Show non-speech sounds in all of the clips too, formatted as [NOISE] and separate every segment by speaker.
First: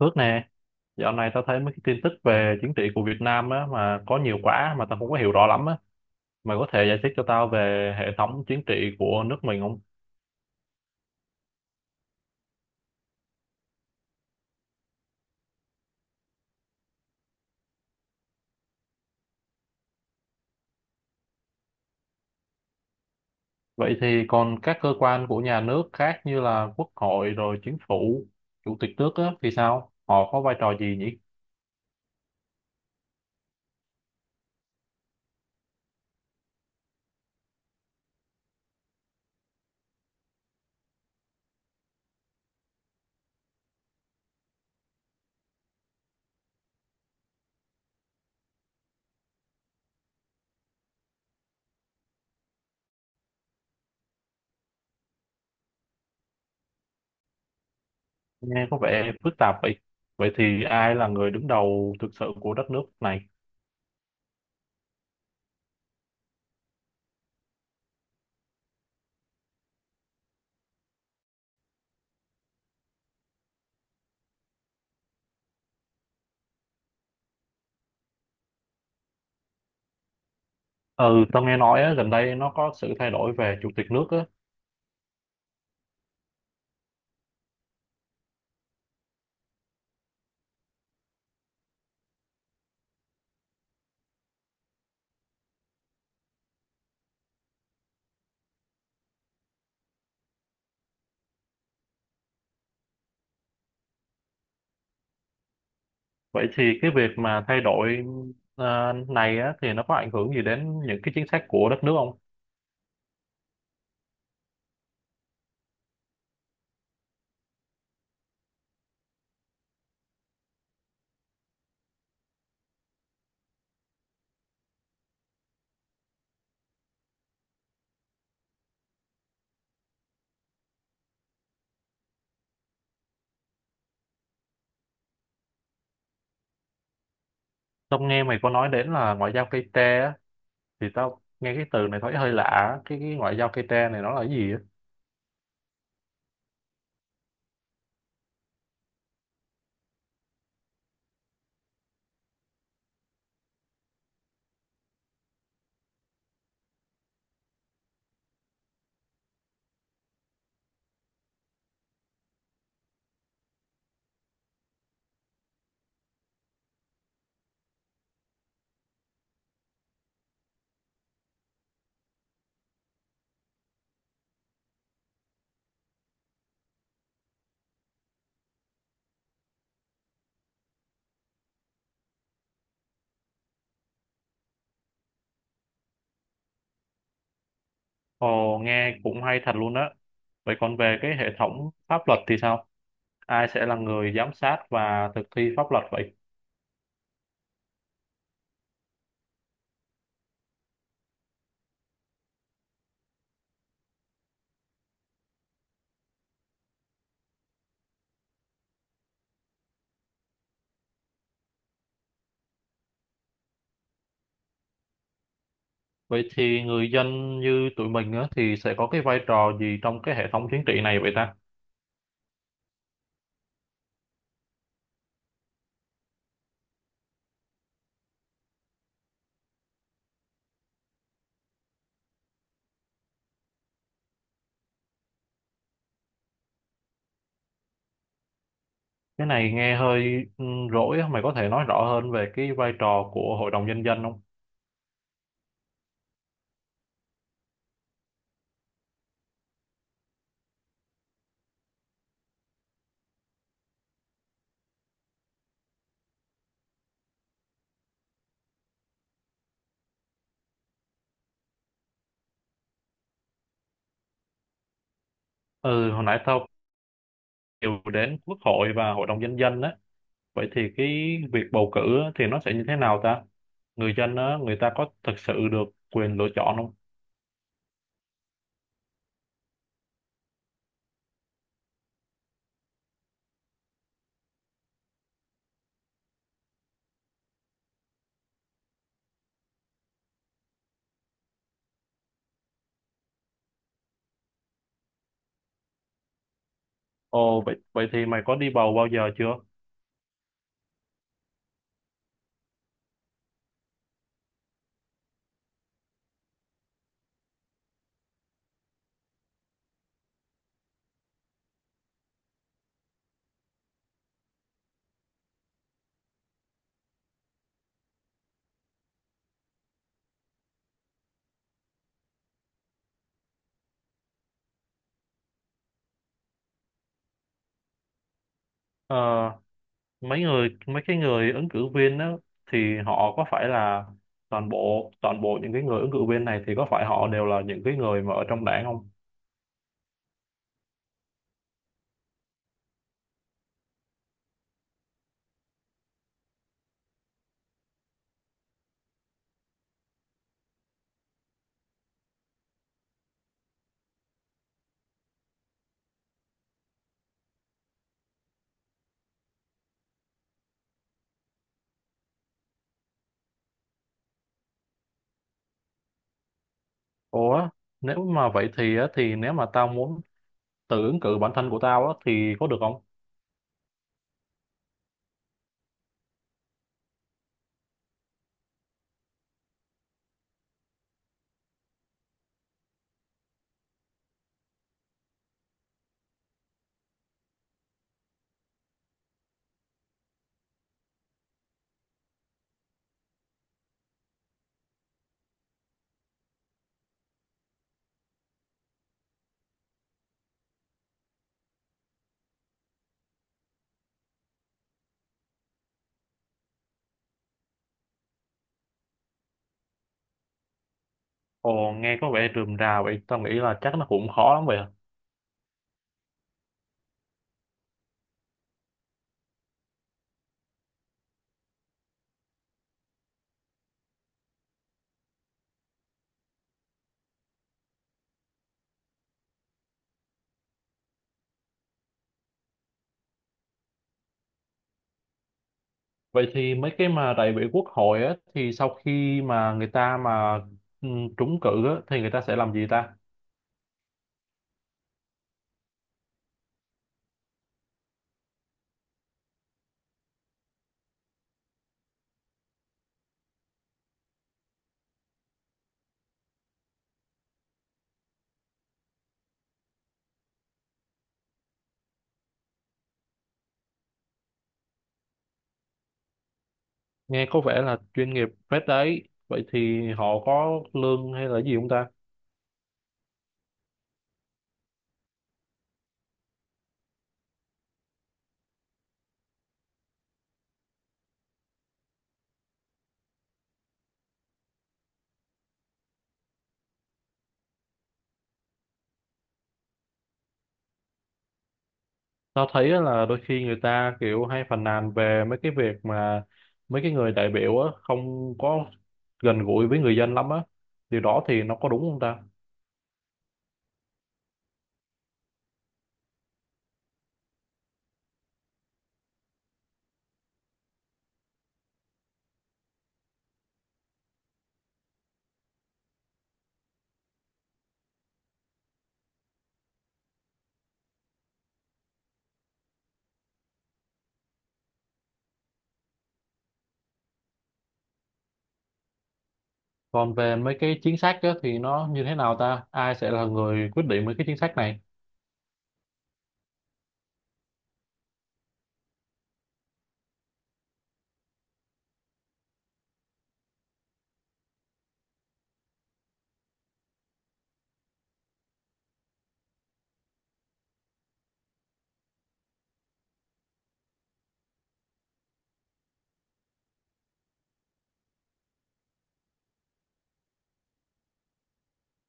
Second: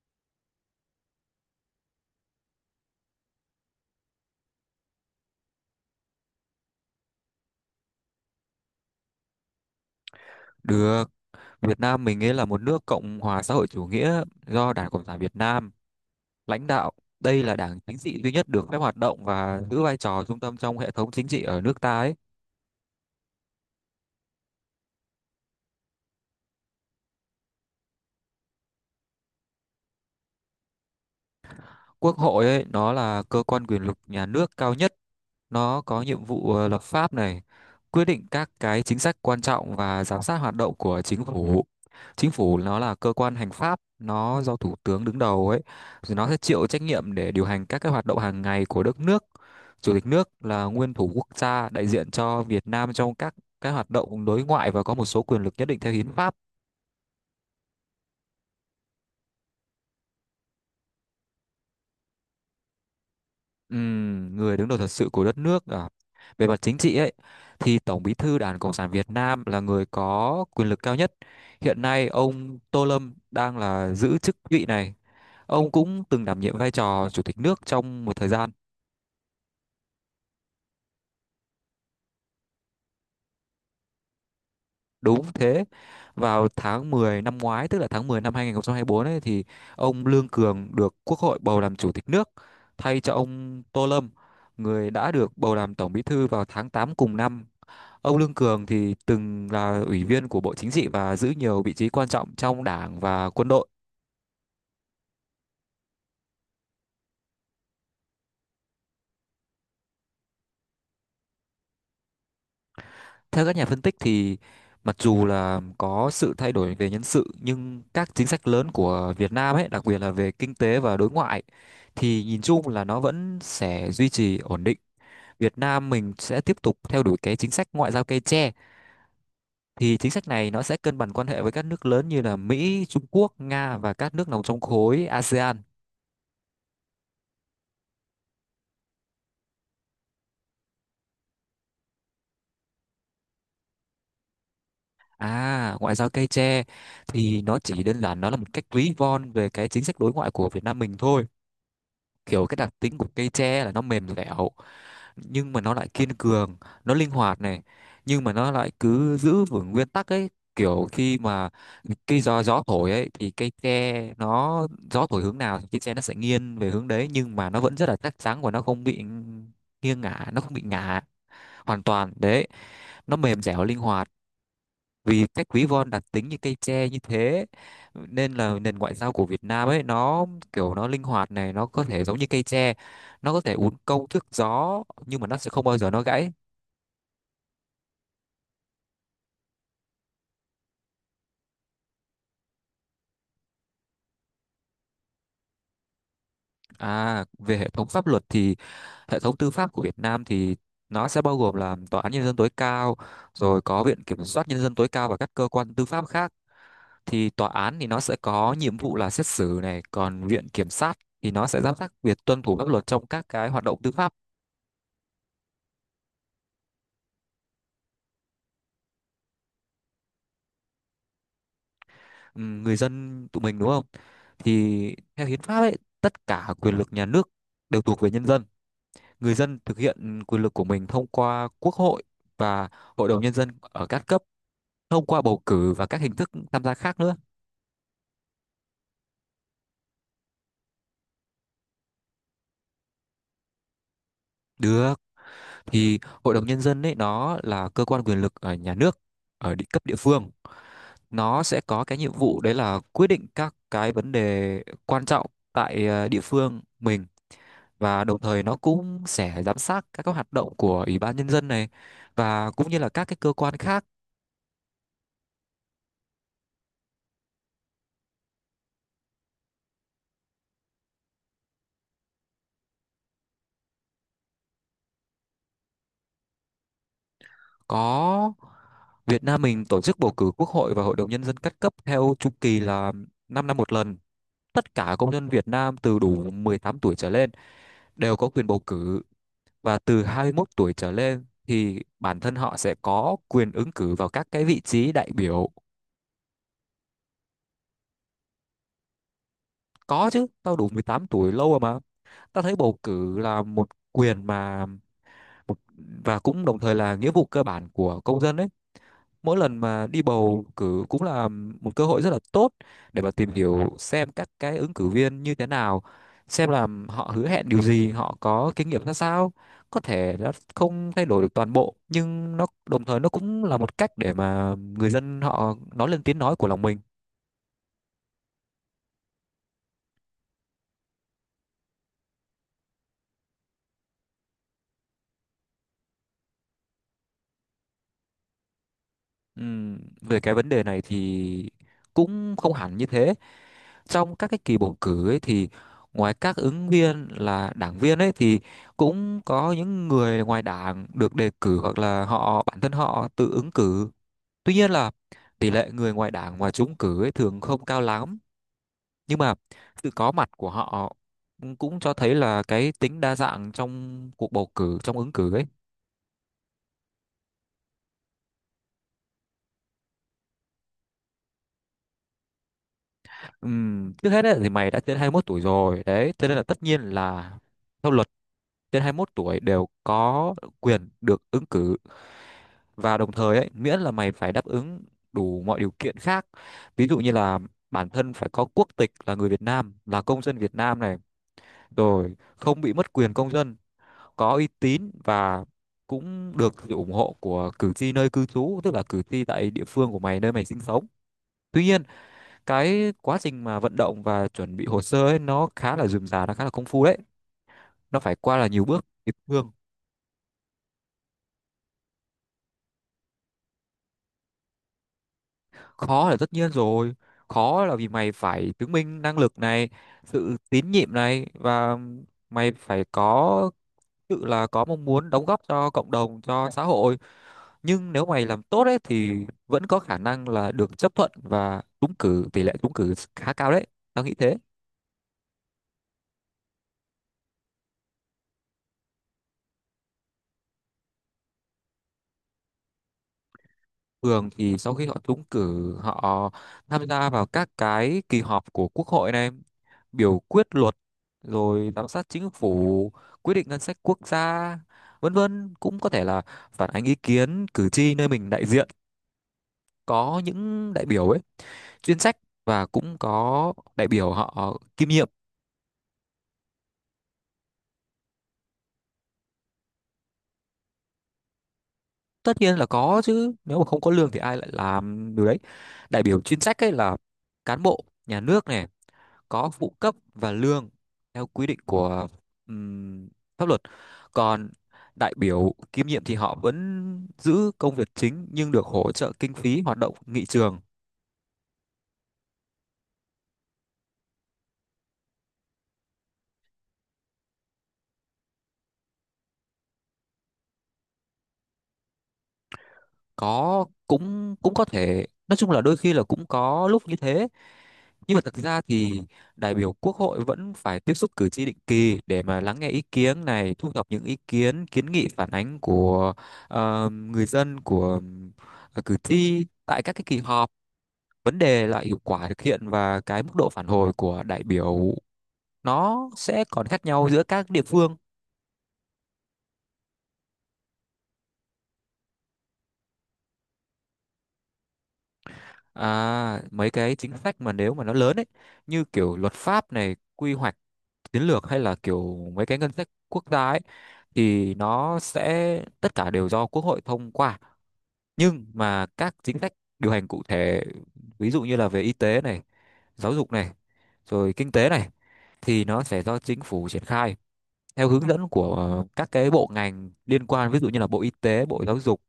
Speaker 1: Phước nè, dạo này tao thấy mấy cái tin tức về chính trị của Việt Nam á, mà có nhiều quá mà tao không có hiểu rõ lắm á. Mày có thể giải thích cho tao về hệ thống chính trị của nước mình không?
Speaker 2: Được, Việt Nam mình ấy là một nước Cộng hòa xã hội chủ nghĩa do Đảng Cộng sản Việt Nam lãnh đạo. Đây là đảng chính trị duy nhất được phép hoạt động và giữ vai trò trung tâm trong hệ thống chính trị ở nước ta ấy.
Speaker 1: Vậy thì còn các cơ quan của nhà nước khác như là Quốc hội rồi chính phủ, chủ tịch nước á, thì sao? Họ có vai trò gì nhỉ?
Speaker 2: Quốc hội ấy, nó là cơ quan quyền lực nhà nước cao nhất. Nó có nhiệm vụ lập pháp này, quyết định các cái chính sách quan trọng và giám sát hoạt động của chính phủ. Chính phủ nó là cơ quan hành pháp, nó do thủ tướng đứng đầu ấy, rồi nó sẽ chịu trách nhiệm để điều hành các cái hoạt động hàng ngày của đất nước. Chủ tịch nước là nguyên thủ quốc gia đại diện cho Việt Nam trong các cái hoạt động đối ngoại và có một số quyền lực nhất định theo hiến pháp.
Speaker 1: Nghe có vẻ phức tạp vậy. Vậy thì ai là người đứng đầu thực sự của đất nước này?
Speaker 2: Người đứng đầu thật sự của đất nước à. Về mặt chính trị ấy thì Tổng Bí thư Đảng Cộng sản Việt Nam là người có quyền lực cao nhất. Hiện nay ông Tô Lâm đang là giữ chức vị này. Ông cũng từng đảm nhiệm vai trò chủ tịch nước trong một thời gian.
Speaker 1: Ừ, tao nghe nói á, gần đây nó có sự thay đổi về chủ tịch nước á.
Speaker 2: Đúng thế. Vào tháng 10 năm ngoái, tức là tháng 10 năm 2024 ấy thì ông Lương Cường được Quốc hội bầu làm chủ tịch nước thay cho ông Tô Lâm, người đã được bầu làm Tổng Bí thư vào tháng 8 cùng năm. Ông Lương Cường thì từng là ủy viên của Bộ Chính trị và giữ nhiều vị trí quan trọng trong đảng và quân đội.
Speaker 1: Vậy thì cái việc mà thay đổi này á, thì nó có ảnh hưởng gì đến những cái chính sách của đất nước không?
Speaker 2: Theo các nhà phân tích thì mặc dù là có sự thay đổi về nhân sự nhưng các chính sách lớn của Việt Nam ấy, đặc biệt là về kinh tế và đối ngoại thì nhìn chung là nó vẫn sẽ duy trì ổn định. Việt Nam mình sẽ tiếp tục theo đuổi cái chính sách ngoại giao cây tre, thì chính sách này nó sẽ cân bằng quan hệ với các nước lớn như là Mỹ, Trung Quốc, Nga và các nước nằm trong khối ASEAN.
Speaker 1: Tao nghe mày có nói đến là ngoại giao cây tre á, thì tao nghe cái từ này thấy hơi lạ á. Cái ngoại giao cây tre này nó là cái gì á?
Speaker 2: À, ngoại giao cây tre thì nó chỉ đơn giản nó là một cách ví von về cái chính sách đối ngoại của Việt Nam mình thôi. Kiểu cái đặc tính của cây tre là nó mềm dẻo nhưng mà nó lại kiên cường, nó linh hoạt này, nhưng mà nó lại cứ giữ vững nguyên tắc ấy. Kiểu khi mà cây gió gió thổi ấy thì cây tre nó gió thổi hướng nào thì cây tre nó sẽ nghiêng về hướng đấy nhưng mà nó vẫn rất là chắc chắn và nó không bị nghiêng ngả, nó không bị ngả hoàn toàn. Đấy, nó mềm dẻo linh hoạt, vì cách ví von đặc tính như cây tre như thế nên là nền ngoại giao của Việt Nam ấy nó kiểu nó linh hoạt này, nó có thể giống như cây tre, nó có thể uốn cong thước gió nhưng mà nó sẽ không bao giờ nó gãy.
Speaker 1: Ồ, nghe cũng hay thật luôn á. Vậy còn về cái hệ thống pháp luật thì sao? Ai sẽ là người giám sát và thực thi pháp luật vậy?
Speaker 2: À, về hệ thống pháp luật thì hệ thống tư pháp của Việt Nam thì nó sẽ bao gồm là tòa án nhân dân tối cao, rồi có viện kiểm soát nhân dân tối cao và các cơ quan tư pháp khác. Thì tòa án thì nó sẽ có nhiệm vụ là xét xử này, còn viện kiểm sát thì nó sẽ giám sát việc tuân thủ pháp luật trong các cái hoạt động tư pháp.
Speaker 1: Vậy thì người dân như tụi mình á, thì sẽ có cái vai trò gì trong cái hệ thống chính trị này vậy ta?
Speaker 2: Người dân tụi mình đúng không? Thì theo hiến pháp ấy, tất cả quyền lực nhà nước đều thuộc về nhân dân. Người dân thực hiện quyền lực của mình thông qua quốc hội và hội đồng nhân dân ở các cấp, thông qua bầu cử và các hình thức tham gia khác nữa.
Speaker 1: Cái này nghe hơi rỗi á, mày có thể nói rõ hơn về cái vai trò của Hội đồng Nhân dân không?
Speaker 2: Được, thì hội đồng nhân dân ấy nó là cơ quan quyền lực ở nhà nước ở địa cấp địa phương. Nó sẽ có cái nhiệm vụ đấy là quyết định các cái vấn đề quan trọng tại địa phương mình, và đồng thời nó cũng sẽ giám sát các cái hoạt động của Ủy ban Nhân dân này và cũng như là các cái cơ quan khác.
Speaker 1: Ừ, hồi nãy tao đều đến Quốc hội và Hội đồng Nhân dân á. Vậy thì cái việc bầu cử á, thì nó sẽ như thế nào ta? Người dân á, người ta có thực sự được quyền lựa chọn không?
Speaker 2: Có, Việt Nam mình tổ chức bầu cử Quốc hội và Hội đồng Nhân dân các cấp theo chu kỳ là 5 năm một lần. Tất cả công dân Việt Nam từ đủ 18 tuổi trở lên đều có quyền bầu cử, và từ 21 tuổi trở lên thì bản thân họ sẽ có quyền ứng cử vào các cái vị trí đại biểu.
Speaker 1: Ồ, vậy thì mày có đi bầu bao giờ chưa?
Speaker 2: Có chứ, tao đủ 18 tuổi lâu rồi mà. Tao thấy bầu cử là một quyền mà Một- và cũng đồng thời là nghĩa vụ cơ bản của công dân ấy. Mỗi lần mà đi bầu cử cũng là một cơ hội rất là tốt để mà tìm hiểu xem các cái ứng cử viên như thế nào, xem là họ hứa hẹn điều gì, họ có kinh nghiệm ra sao. Có thể nó không thay đổi được toàn bộ nhưng nó đồng thời nó cũng là một cách để mà người dân họ nói lên tiếng nói của lòng mình.
Speaker 1: Ờ, mấy cái người ứng cử viên á, thì họ có phải là toàn bộ những cái người ứng cử viên này thì có phải họ đều là những cái người mà ở trong đảng không?
Speaker 2: Về cái vấn đề này thì cũng không hẳn như thế. Trong các cái kỳ bầu cử ấy thì ngoài các ứng viên là đảng viên ấy thì cũng có những người ngoài đảng được đề cử hoặc là họ bản thân họ tự ứng cử. Tuy nhiên là tỷ lệ người ngoài đảng mà trúng cử ấy thường không cao lắm, nhưng mà sự có mặt của họ cũng cho thấy là cái tính đa dạng trong cuộc bầu cử, trong ứng cử ấy.
Speaker 1: Ủa, nếu mà vậy thì á, thì nếu mà tao muốn tự ứng cử bản thân của tao á, thì có được không?
Speaker 2: Trước hết ấy, thì mày đã trên 21 tuổi rồi đấy, cho nên là tất nhiên là theo luật, trên 21 tuổi đều có quyền được ứng cử, và đồng thời ấy miễn là mày phải đáp ứng đủ mọi điều kiện khác, ví dụ như là bản thân phải có quốc tịch là người Việt Nam, là công dân Việt Nam này, rồi không bị mất quyền công dân, có uy tín và cũng được sự ủng hộ của cử tri nơi cư trú, tức là cử tri tại địa phương của mày nơi mày sinh sống. Tuy nhiên, cái quá trình mà vận động và chuẩn bị hồ sơ ấy nó khá là rườm rà, nó khá là công phu đấy, nó phải qua là nhiều bước địa phương.
Speaker 1: Ồ, nghe có vẻ rườm rà vậy, tao nghĩ là chắc nó cũng khó lắm vậy à.
Speaker 2: Khó là tất nhiên rồi, khó là vì mày phải chứng minh năng lực này, sự tín nhiệm này, và mày phải có tự là có mong muốn đóng góp cho cộng đồng, cho xã hội. Nhưng nếu mày làm tốt ấy thì vẫn có khả năng là được chấp thuận và trúng cử, tỷ lệ trúng cử khá cao đấy, tao nghĩ thế.
Speaker 1: Vậy thì mấy cái mà đại biểu quốc hội á, thì sau khi mà người ta mà ừ, trúng cử á, thì người ta sẽ làm gì ta?
Speaker 2: Thường thì sau khi họ trúng cử, họ tham gia vào các cái kỳ họp của Quốc hội này, biểu quyết luật, rồi giám sát chính phủ, quyết định ngân sách quốc gia vân vân. Cũng có thể là phản ánh ý kiến cử tri nơi mình đại diện. Có những đại biểu ấy chuyên trách, và cũng có đại biểu họ kiêm nhiệm.
Speaker 1: Nghe có vẻ là chuyên nghiệp phết đấy. Vậy thì họ có lương hay là gì không ta?
Speaker 2: Tất nhiên là có chứ, nếu mà không có lương thì ai lại làm điều đấy. Đại biểu chuyên trách ấy là cán bộ nhà nước này, có phụ cấp và lương theo quy định của ừm, pháp luật. Còn đại biểu kiêm nhiệm thì họ vẫn giữ công việc chính nhưng được hỗ trợ kinh phí hoạt động nghị trường.
Speaker 1: Tao thấy á là đôi khi người ta kiểu hay phàn nàn về mấy cái việc mà mấy cái người đại biểu á không có gần gũi với người dân lắm á, điều đó thì nó có đúng không ta?
Speaker 2: Có, cũng cũng có thể nói chung là đôi khi là cũng có lúc như thế, nhưng mà thực ra thì đại biểu quốc hội vẫn phải tiếp xúc cử tri định kỳ để mà lắng nghe ý kiến này, thu thập những ý kiến kiến nghị phản ánh của người dân, của cử tri tại các cái kỳ họp. Vấn đề là hiệu quả thực hiện và cái mức độ phản hồi của đại biểu nó sẽ còn khác nhau giữa các địa phương.
Speaker 1: Còn về mấy cái chính sách á thì nó như thế nào ta, ai sẽ là người quyết định mấy cái chính sách này?
Speaker 2: À, mấy cái chính sách mà nếu mà nó lớn ấy, như kiểu luật pháp này, quy hoạch, chiến lược, hay là kiểu mấy cái ngân sách quốc gia ấy, thì nó sẽ tất cả đều do quốc hội thông qua. Nhưng mà các chính sách điều hành cụ thể, ví dụ như là về y tế này, giáo dục này, rồi kinh tế này, thì nó sẽ do chính phủ triển khai theo hướng dẫn của các cái bộ ngành liên quan, ví dụ như là Bộ Y tế, Bộ Giáo dục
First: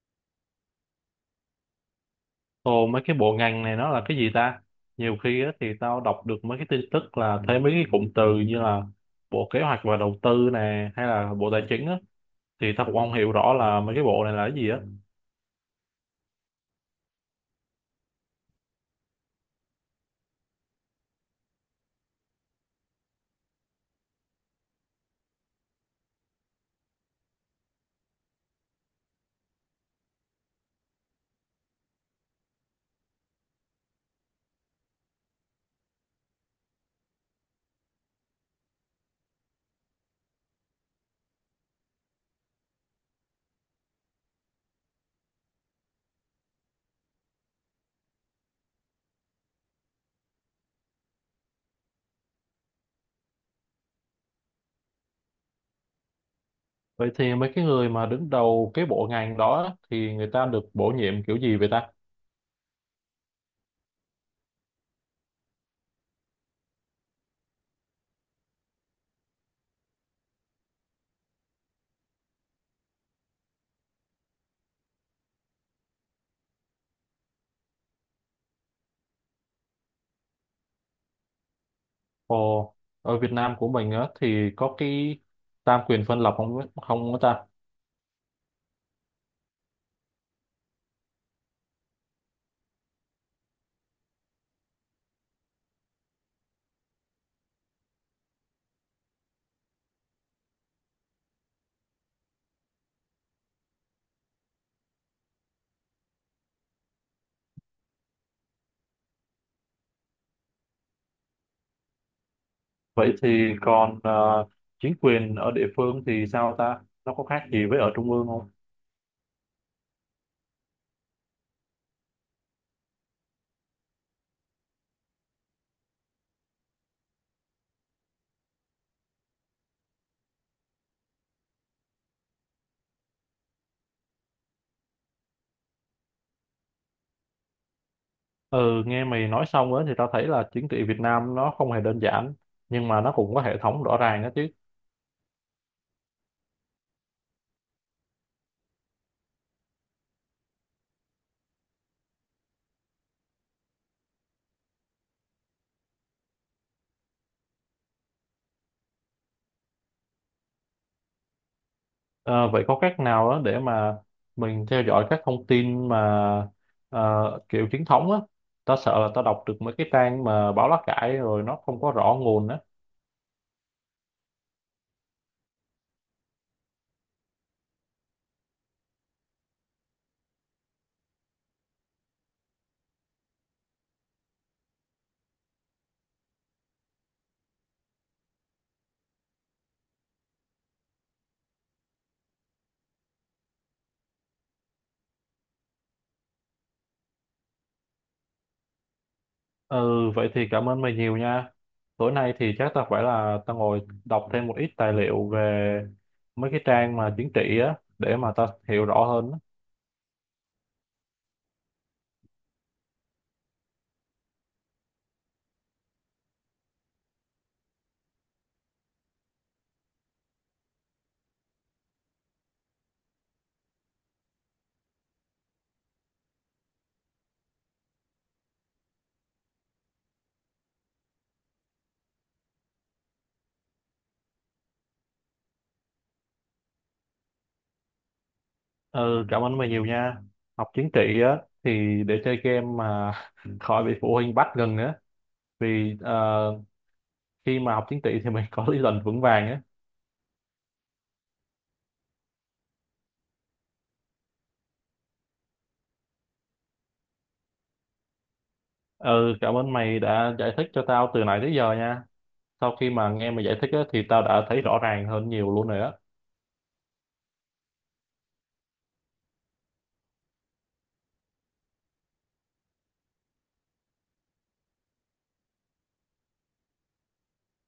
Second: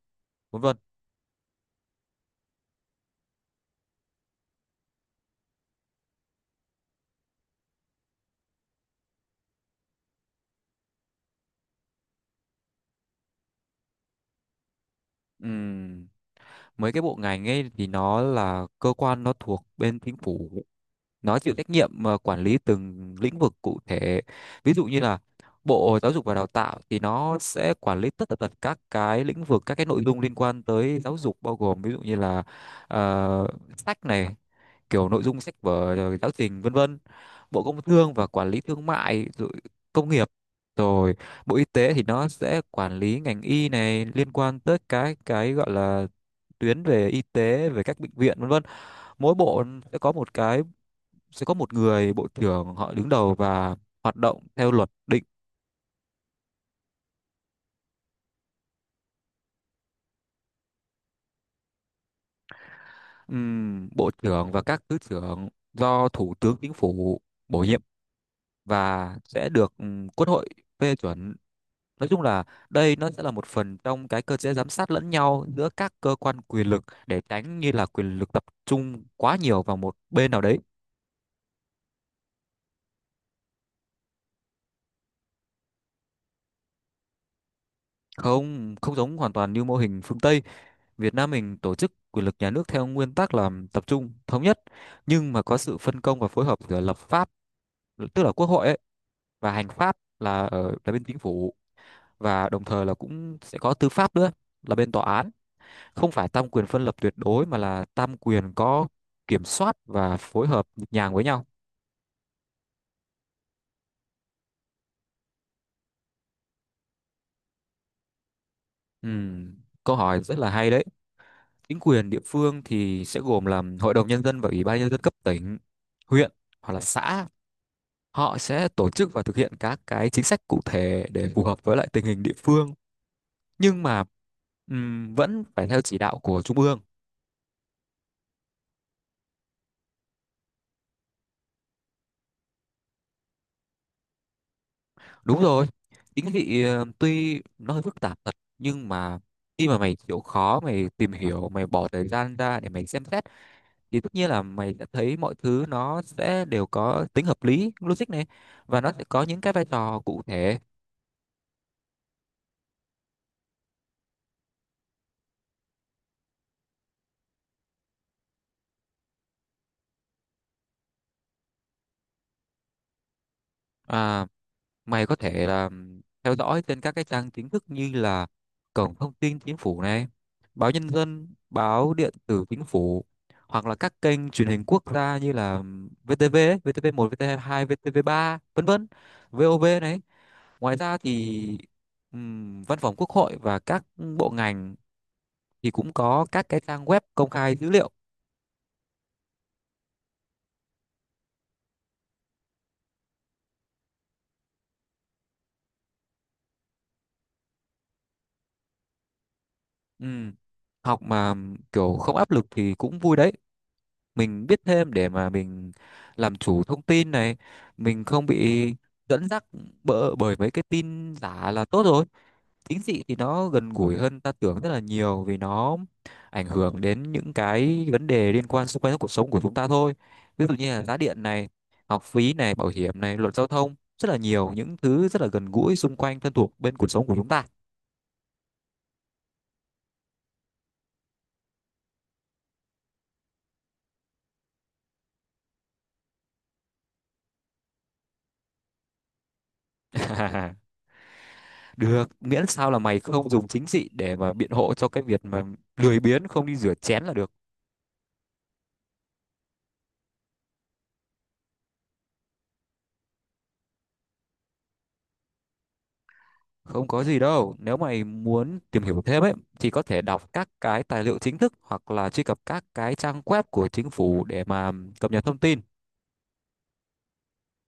Speaker 2: vân vân.
Speaker 1: Ồ, mấy cái bộ ngành này nó là cái gì ta? Nhiều khi á thì tao đọc được mấy cái tin tức là thấy mấy cái cụm từ như là bộ kế hoạch và đầu tư nè hay là bộ tài chính á, thì tao cũng không hiểu rõ là mấy cái bộ này là cái gì á.
Speaker 2: Ừm, Mấy cái bộ ngành ấy thì nó là cơ quan, nó thuộc bên chính phủ, nó chịu trách nhiệm mà quản lý từng lĩnh vực cụ thể, ví dụ như là Bộ Giáo dục và Đào tạo thì nó sẽ quản lý tất tật các cái lĩnh vực, các cái nội dung liên quan tới giáo dục, bao gồm ví dụ như là ờ, sách này, kiểu nội dung sách vở rồi giáo trình vân vân. Bộ Công Thương và quản lý thương mại, rồi công nghiệp, rồi Bộ Y tế thì nó sẽ quản lý ngành y này, liên quan tới cái gọi là tuyến về y tế, về các bệnh viện vân vân. Mỗi bộ sẽ có một cái, sẽ có một người bộ trưởng họ đứng đầu và hoạt động theo luật định.
Speaker 1: Vậy thì mấy cái người mà đứng đầu cái bộ ngành đó thì người ta được bổ nhiệm kiểu gì vậy ta?
Speaker 2: Bộ trưởng và các thứ trưởng do thủ tướng chính phủ bổ nhiệm và sẽ được quốc hội phê chuẩn. Nói chung là đây nó sẽ là một phần trong cái cơ chế giám sát lẫn nhau giữa các cơ quan quyền lực, để tránh như là quyền lực tập trung quá nhiều vào một bên nào đấy.
Speaker 1: Ồ, ở Việt Nam của mình á, thì có cái tam quyền phân lập không, không có ta?
Speaker 2: Không không giống hoàn toàn như mô hình phương Tây, Việt Nam mình tổ chức quyền lực nhà nước theo nguyên tắc là tập trung, thống nhất, nhưng mà có sự phân công và phối hợp giữa lập pháp, tức là quốc hội ấy, và hành pháp là ở là bên chính phủ, và đồng thời là cũng sẽ có tư pháp nữa, là bên tòa án. Không phải tam quyền phân lập tuyệt đối, mà là tam quyền có kiểm soát và phối hợp nhịp nhàng với nhau.
Speaker 1: Vậy thì còn chính quyền ở địa phương thì sao ta? Nó có khác gì với ở trung ương không?
Speaker 2: Ừm, câu hỏi rất là hay đấy. Chính quyền địa phương thì sẽ gồm là hội đồng nhân dân và ủy ban nhân dân cấp tỉnh, huyện, hoặc là xã. Họ sẽ tổ chức và thực hiện các cái chính sách cụ thể để phù hợp với lại tình hình địa phương, nhưng mà vẫn phải theo chỉ đạo của trung ương.
Speaker 1: Ừ, nghe mày nói xong á thì tao thấy là chính trị Việt Nam nó không hề đơn giản, nhưng mà nó cũng có hệ thống rõ ràng á chứ.
Speaker 2: Đúng rồi, chính vì tuy nó hơi phức tạp thật, nhưng mà khi mà mày chịu khó, mày tìm hiểu, mày bỏ thời gian ra để mày xem xét, thì tất nhiên là mày sẽ thấy mọi thứ nó sẽ đều có tính hợp lý, logic này, và nó sẽ có những cái vai trò cụ thể.
Speaker 1: Ờ, vậy có cách nào đó để mà mình theo dõi các thông tin mà kiểu chính thống á, ta sợ là ta đọc được mấy cái trang mà báo lá cải rồi nó không có rõ nguồn á.
Speaker 2: À, mày có thể là theo dõi trên các cái trang chính thức như là cổng thông tin chính phủ này, báo Nhân dân, báo điện tử chính phủ, hoặc là các kênh truyền hình quốc gia như là VTV, ấy, VTV1, VTV2, VTV3, vân vân, VOV này. Ngoài ra thì Văn phòng Quốc hội và các bộ ngành thì cũng có các cái trang web công khai dữ liệu.
Speaker 1: Ừ, vậy thì cảm ơn mày nhiều nha, tối nay thì chắc ta phải là ta ngồi đọc thêm một ít tài liệu về mấy cái trang mà chính trị á để mà ta hiểu rõ hơn á.
Speaker 2: Ừm, Học mà kiểu không áp lực thì cũng vui đấy. Mình biết thêm để mà mình làm chủ thông tin này, mình không bị dẫn dắt bỡ bởi mấy cái tin giả là tốt rồi. Chính trị thì nó gần gũi hơn ta tưởng rất là nhiều, vì nó ảnh hưởng đến những cái vấn đề liên quan xung quanh cuộc sống của chúng ta thôi. Ví dụ như là giá điện này, học phí này, bảo hiểm này, luật giao thông, rất là nhiều những thứ rất là gần gũi xung quanh, thân thuộc bên cuộc sống của chúng ta.
Speaker 1: Ừ, cảm ơn mày nhiều nha, học chính trị á thì để chơi game mà [LAUGHS] khỏi bị phụ huynh bắt gần nữa, vì khi mà học tiếng Tỵ thì mình [LAUGHS] có lý luận vững vàng á.
Speaker 2: [LAUGHS] Được, miễn sao là mày không dùng chính trị để mà biện hộ cho cái việc mà lười biếng không đi rửa chén là được.
Speaker 1: Ừ, cảm ơn mày đã giải thích cho tao từ nãy tới giờ nha, sau khi mà nghe mày giải thích á, thì tao đã thấy rõ ràng hơn nhiều luôn rồi đó.
Speaker 2: Không có gì đâu, nếu mày muốn tìm hiểu thêm ấy thì có thể đọc các cái tài liệu chính thức hoặc là truy cập các cái trang web của chính phủ để mà cập nhật thông tin.